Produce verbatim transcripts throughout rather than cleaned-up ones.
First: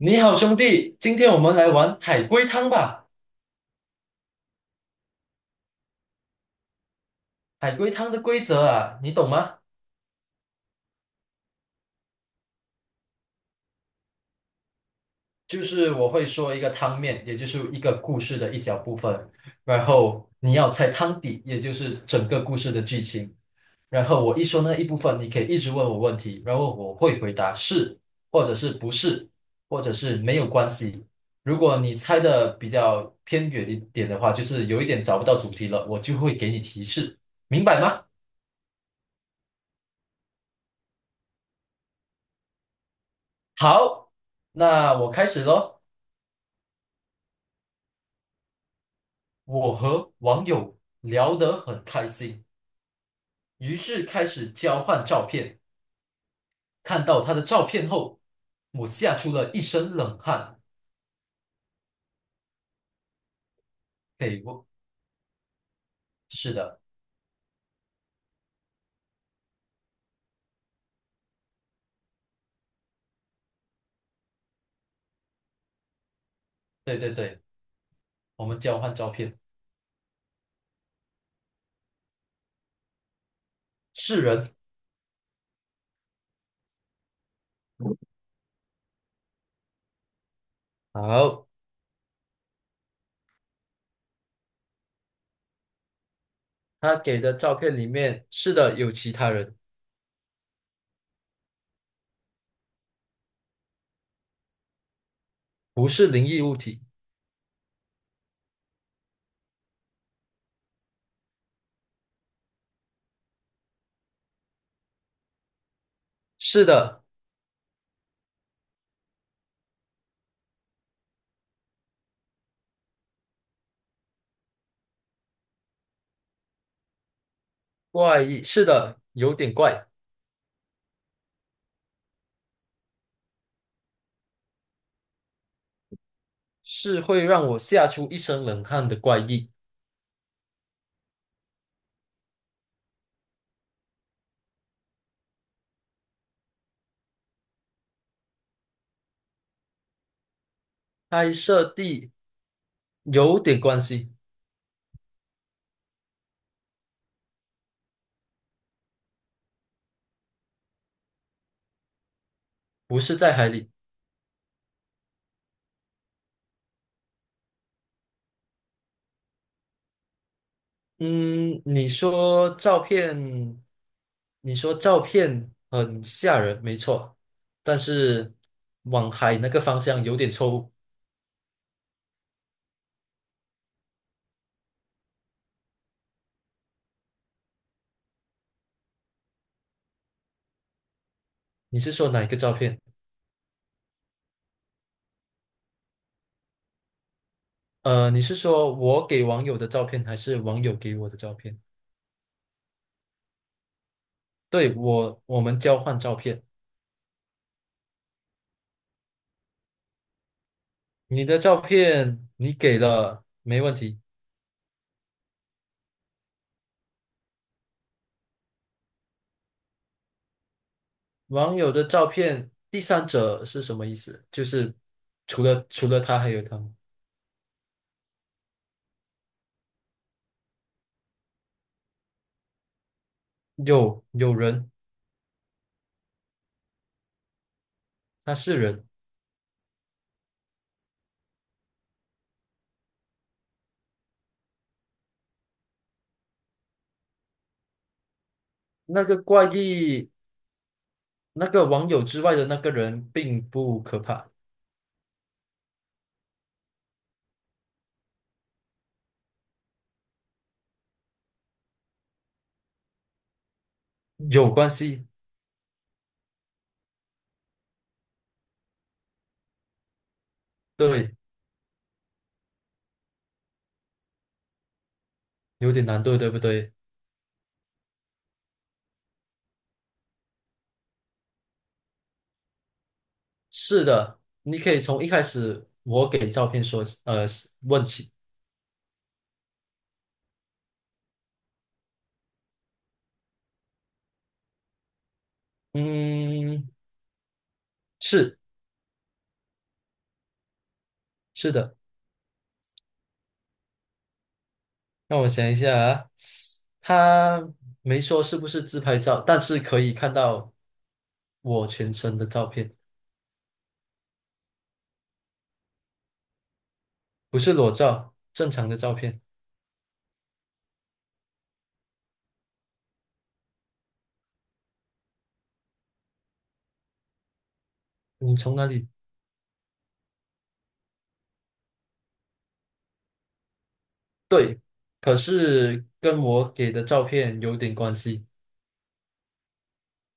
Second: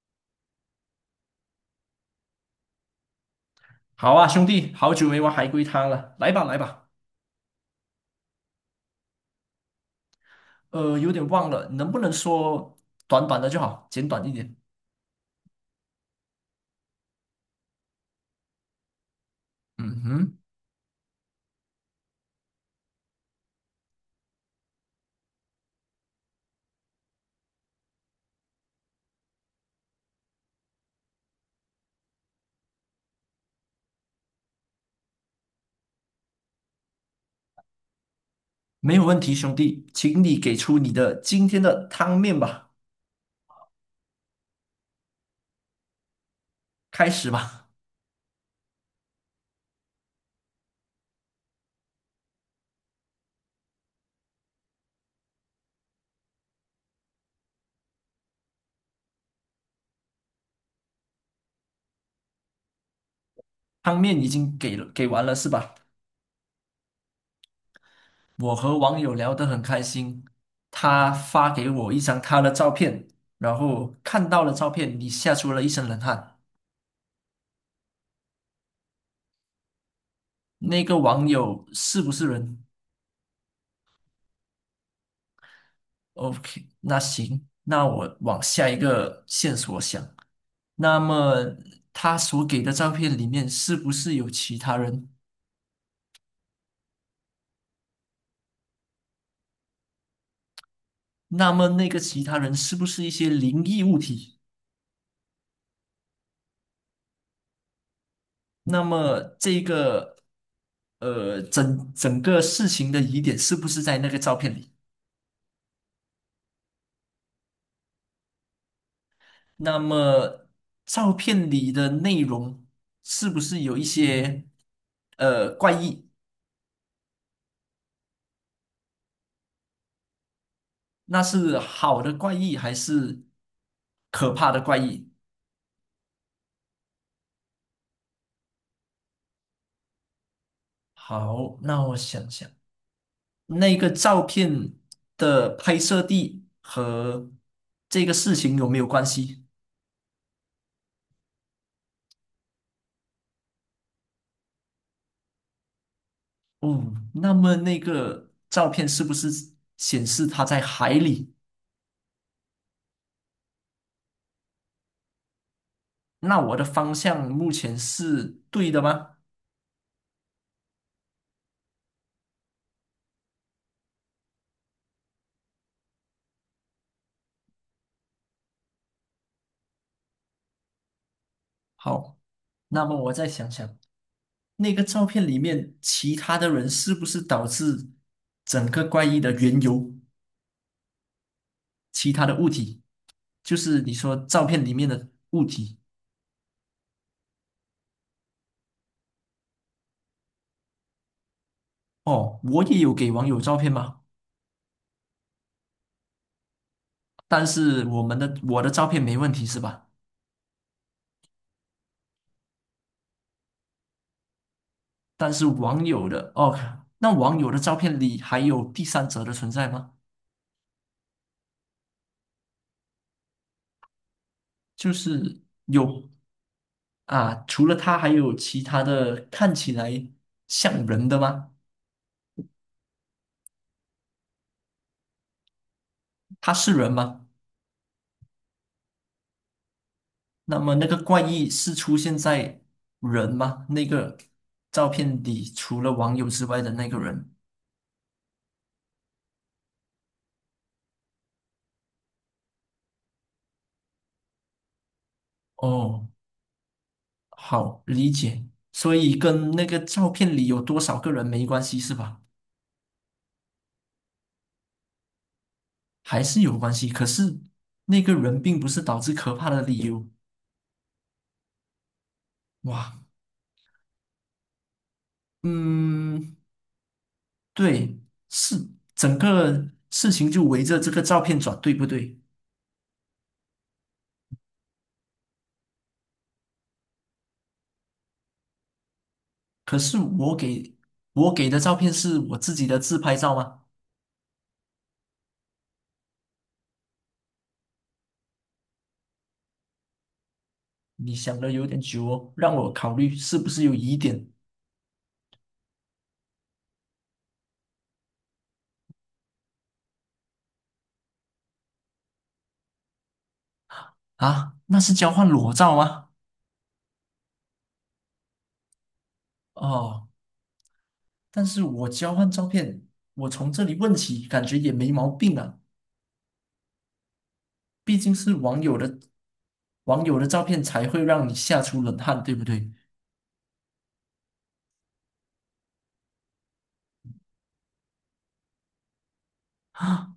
你好，兄弟，今天我们来玩海龟汤吧。好啊，兄弟，好久没玩海龟汤了，来吧来吧。海龟汤的规则啊，你懂吗？呃，有点忘了，能不能说短短的就好，简短一点？就是我会说一个汤面，也就是一个故事的一小部分，然嗯后哼，你要猜汤底，也就是整个故事的剧情。然后我一说那一部分，你可以一直问我问题，然后我会回答是，或者是不是，或者是没有关系。如果你猜的比较偏远一点的话，就是有一点找不到主题了，我就会给你提示，明白吗？没有问题，兄弟，请你给出你的今天的汤面吧，好，那我开始喽。开始吧。我和网友聊得很开心，于是开始交换照片。看到他的照片后，我吓出了一身冷汗。汤面已给经我，给了，给完了是吧？是的，我和网友聊得很开心，他发给我一张他的照片，然后看到了照片，你吓出了一身冷汗。对对对，我们交换照片，那个网友是不是人？是人。OK，那行，那我往下一个线索想。那么好，他所给的照片里面是不是有其他人？他给的照片里面，是的，有其他人，那么那个其他人是不是一些灵异物体？不是灵异物体，那么这个呃，整整个事情的疑点是不是在那个照片里？是的，那么照片里的内容是不是有一些呃怪异？怪异，是的，有点怪，那是好的怪异还是可怕的怪异？是会让我吓出一身冷汗的怪异。好，那我想想，那个照片的拍摄地和这个事情有没有关系？拍摄地有点关系，哦，那么那个照片是不是显示它在海里？不是在海里。那我的方向目前是对的吗？嗯，你说照片，你说照片很吓人，没错，但是往海那个方向有点错误。好，那么我再想想，那个照片里面其他的人是不是导致整个怪异的缘由？你是说其哪他一的个物照片？体，就是你说照片里面的物体。呃，你是说我给网友的照片，还是网友给我的照片？哦，我也有给网友照片吗？对，我，我们交换照片。但是我们的我的照片没问题是吧？你的照片你给了，没问题。但是网友的哦，那网友的照片里还有第三者的存在吗？网友的照片，第三者是什么意思？就是就是除了除了有他还有他吗？啊，除了他还有其他的看起来像人的吗？有有人，他是人吗？他是人。那么那个怪异是出现在人吗？那个照片里除了网友之外的那个人？那个怪异，那个网友之外的那个人并不可怕，哦。好理解，所以跟那个照片里有多少个人没关系是吧？有关系。还是有关系，可是那个人并不是导致可怕的理由。对，哇，有点难度，对嗯，不对？对，是整个事情就围着这个照片转，对不对？是的，你可以从一开始我给照片说，呃，问起。可是我给我给的照片是我自己的自拍照吗？嗯，是你想的是有的，点久哦，让我考虑是不是有疑点让我想一下啊，他没说是不是自拍照，但是可以看到我全身的照片，啊？那是交换裸照吗？不是裸照，正常的照片。哦。但是我交换照片，我从这里问起，感觉也没毛病啊。毕竟你是从网哪友里？的网友的照片才会让你吓出冷汗，对不对？对，可是跟我给的照片有点关系，啊，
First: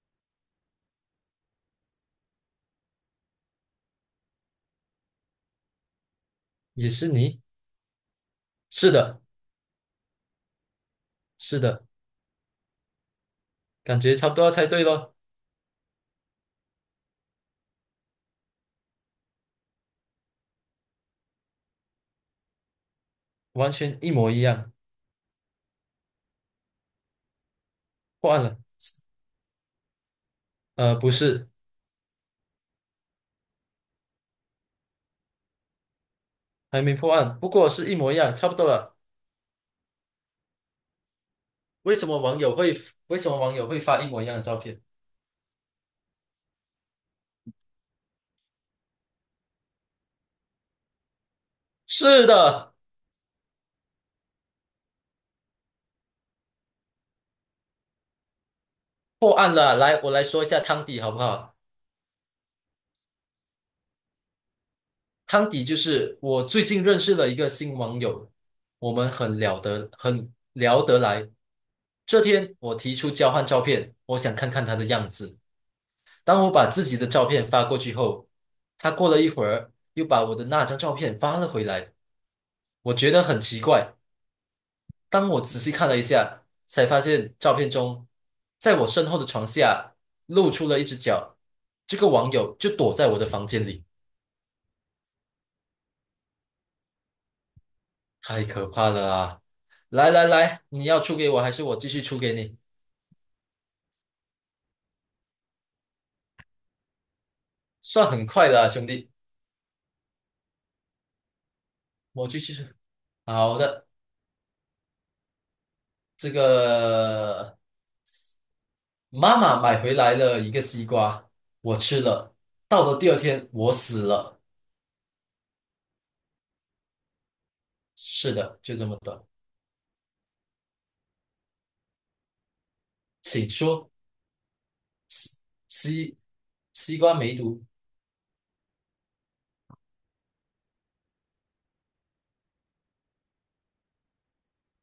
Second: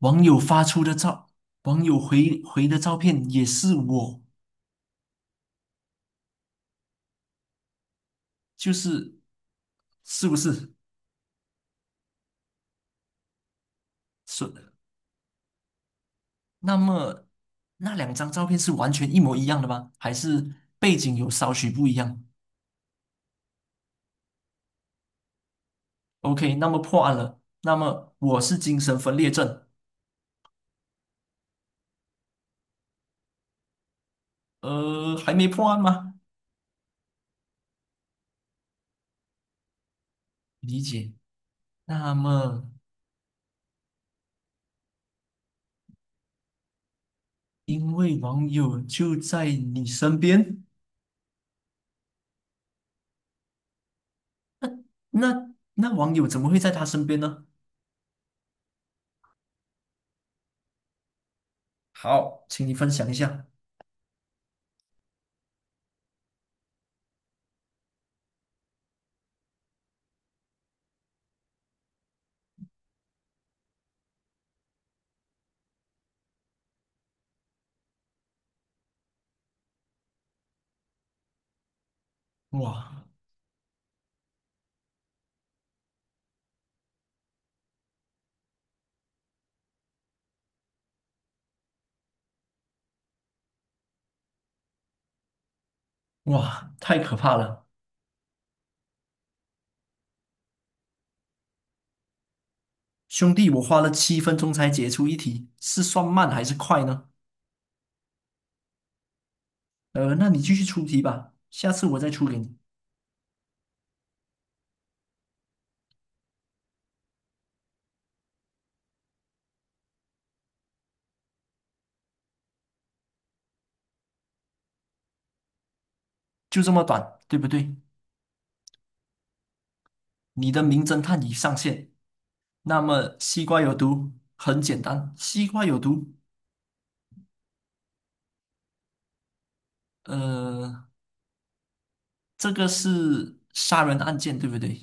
网友发出的照，网友回回的照片也是我，也是你？就是是的，是不是？是的，感觉差不多要是。猜对咯，那么那两张照片是完全一模一样的吗？还是背景有稍许不一样完全一模一样。？OK，那么破案了。那么破我案是了？精神分裂症，呃，不是，呃，还没破案吗？还没破案，不过是一模一样，差不多了。理解。为什那么网友么，会为什么网友会发一模一样的照片？因为网友就在你身边，是的，那那网友怎么会在他身边呢？破案了。来，我来说一下汤底好不好？好，请你分享一下。汤底就是我最近认识了一个新网友，我们很聊得很聊得来。这天我提出交换照片，我想看看他的样子。当我把自己的照片发过去后，他过了一会儿又把我的那张照片发了回来。我哇觉得很奇怪，当我仔细看了一下，才发现照片中，在我身后的床下露出了一只脚。这个网友就躲在我的房间里。哇，太可怕了！太可怕了啊！来来来，你要出给我，还是我继续出给你？兄弟，我花了七分钟才解出一题，是算慢还是快呢？算很快的啊，兄弟，呃，那你继续出题吧，下次我再出我给继续你，出。好的，这个妈妈买回来了一个西瓜，我吃了。到了第二天，我死了。就这么短，对不对？是的，就这么短。你的名侦探已上线。那么，西请瓜有说，毒，很简单，西瓜有毒。西西瓜梅毒，呃，这个是杀人案件，对不对？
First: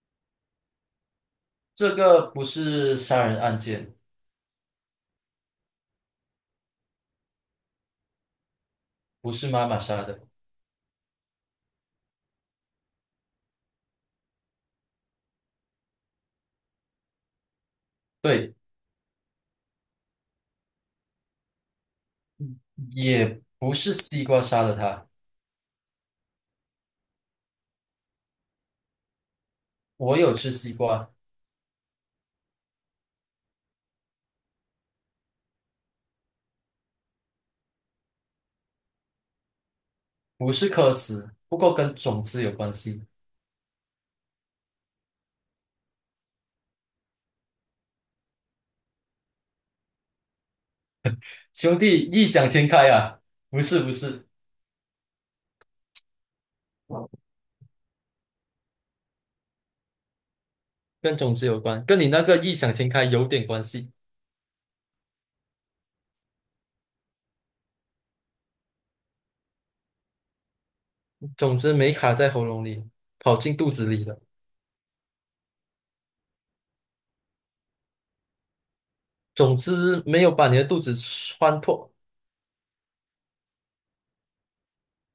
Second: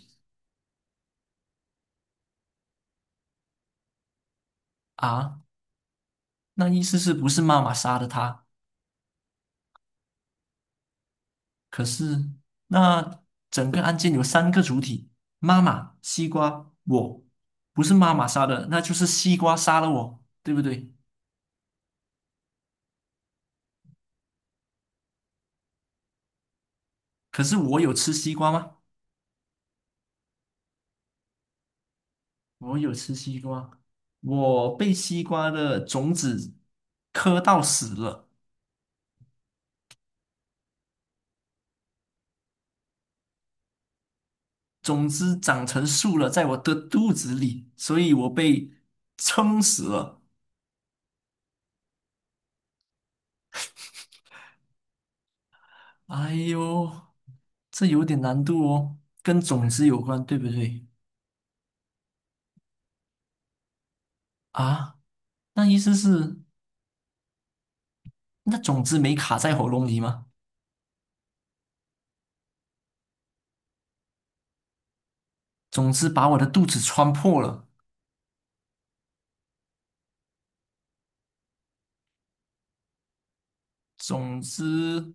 这个不是杀人案件，啊，那意思是不是妈妈杀的他？不是妈妈杀的，可是那整个案件有三个主体：妈妈、西瓜、我。不是妈妈杀对，的，那就是西瓜杀了我，对不对？也不是西瓜杀了他。可是我有吃西瓜吗？我有吃西瓜。我有吃西瓜，我被西瓜的种子磕到死了，不是渴死，不过跟种子有关系。种子长成树了，在我的肚子里，所以我被撑死了。兄弟，异想天开啊！不是不是，哎呦，这有点难度哦，跟种子有关，对不对？跟种子有关，跟你那个异想天开有点关系。啊，那意思是，那种子没卡在喉咙里吗？种子没卡在喉咙里，跑进肚子里了。种子把我的肚子穿破了，种子没有把你的肚子穿破，种子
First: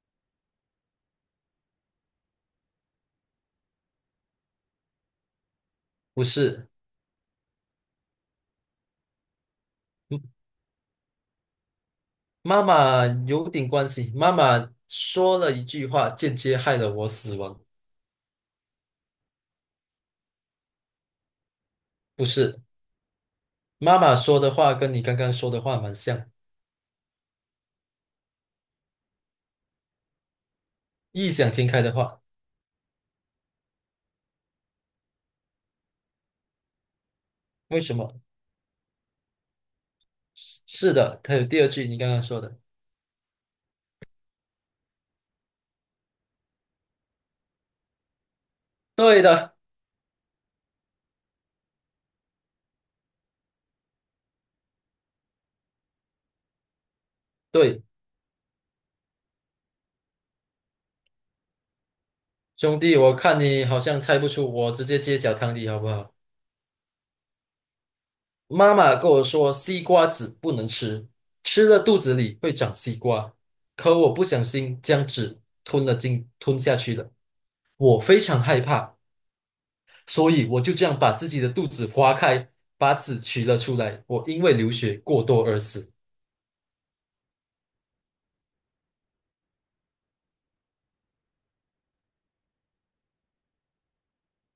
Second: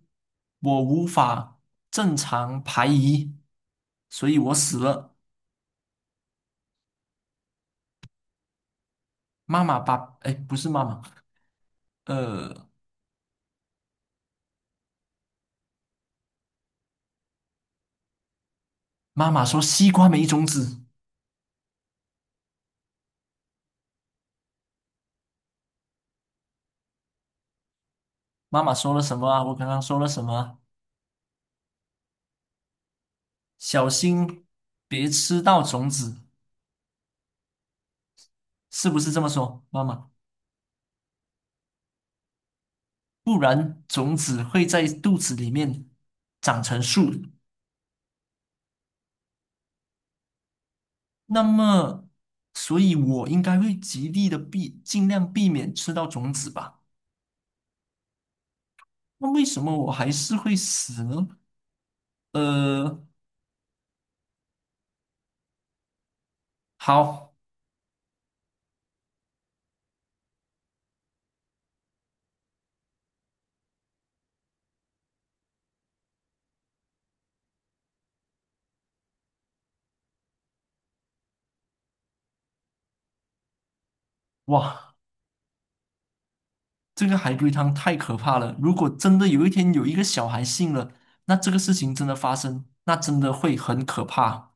我无法正常排遗，所以我死了。不是。妈妈把，哎，嗯不是妈妈，妈呃，妈有点关系，妈妈说了一句话，间接害了我死亡。妈妈说西瓜没种子。不是，妈妈说的话跟你刚刚说的话蛮像，妈妈说了什么啊？我刚刚说了什么啊异想天开的话。小心别吃到种子，为什么？是不是这么说，妈妈？是是的，它有第二句你刚刚说的。不然种子会在肚子里面长成树。对的，那么，所以我应该会极力的避，尽量避免吃到种子吧。对，那为什么我还是会死呢？兄弟，呃，我看你好像猜不出，我直接揭晓汤底好不好？好，妈妈跟我说，西瓜籽不能吃，吃了肚子里会长西瓜，可我不小心将籽吞了进，吞下去了。我非常害怕，所以我就这样把自己的肚子划开，把籽取了出来。我因为流哇，血过多而死。这个海龟汤太可怕了。如果真的有一天有一个小孩信了，那这个事情真的发生，那真的会很可怕。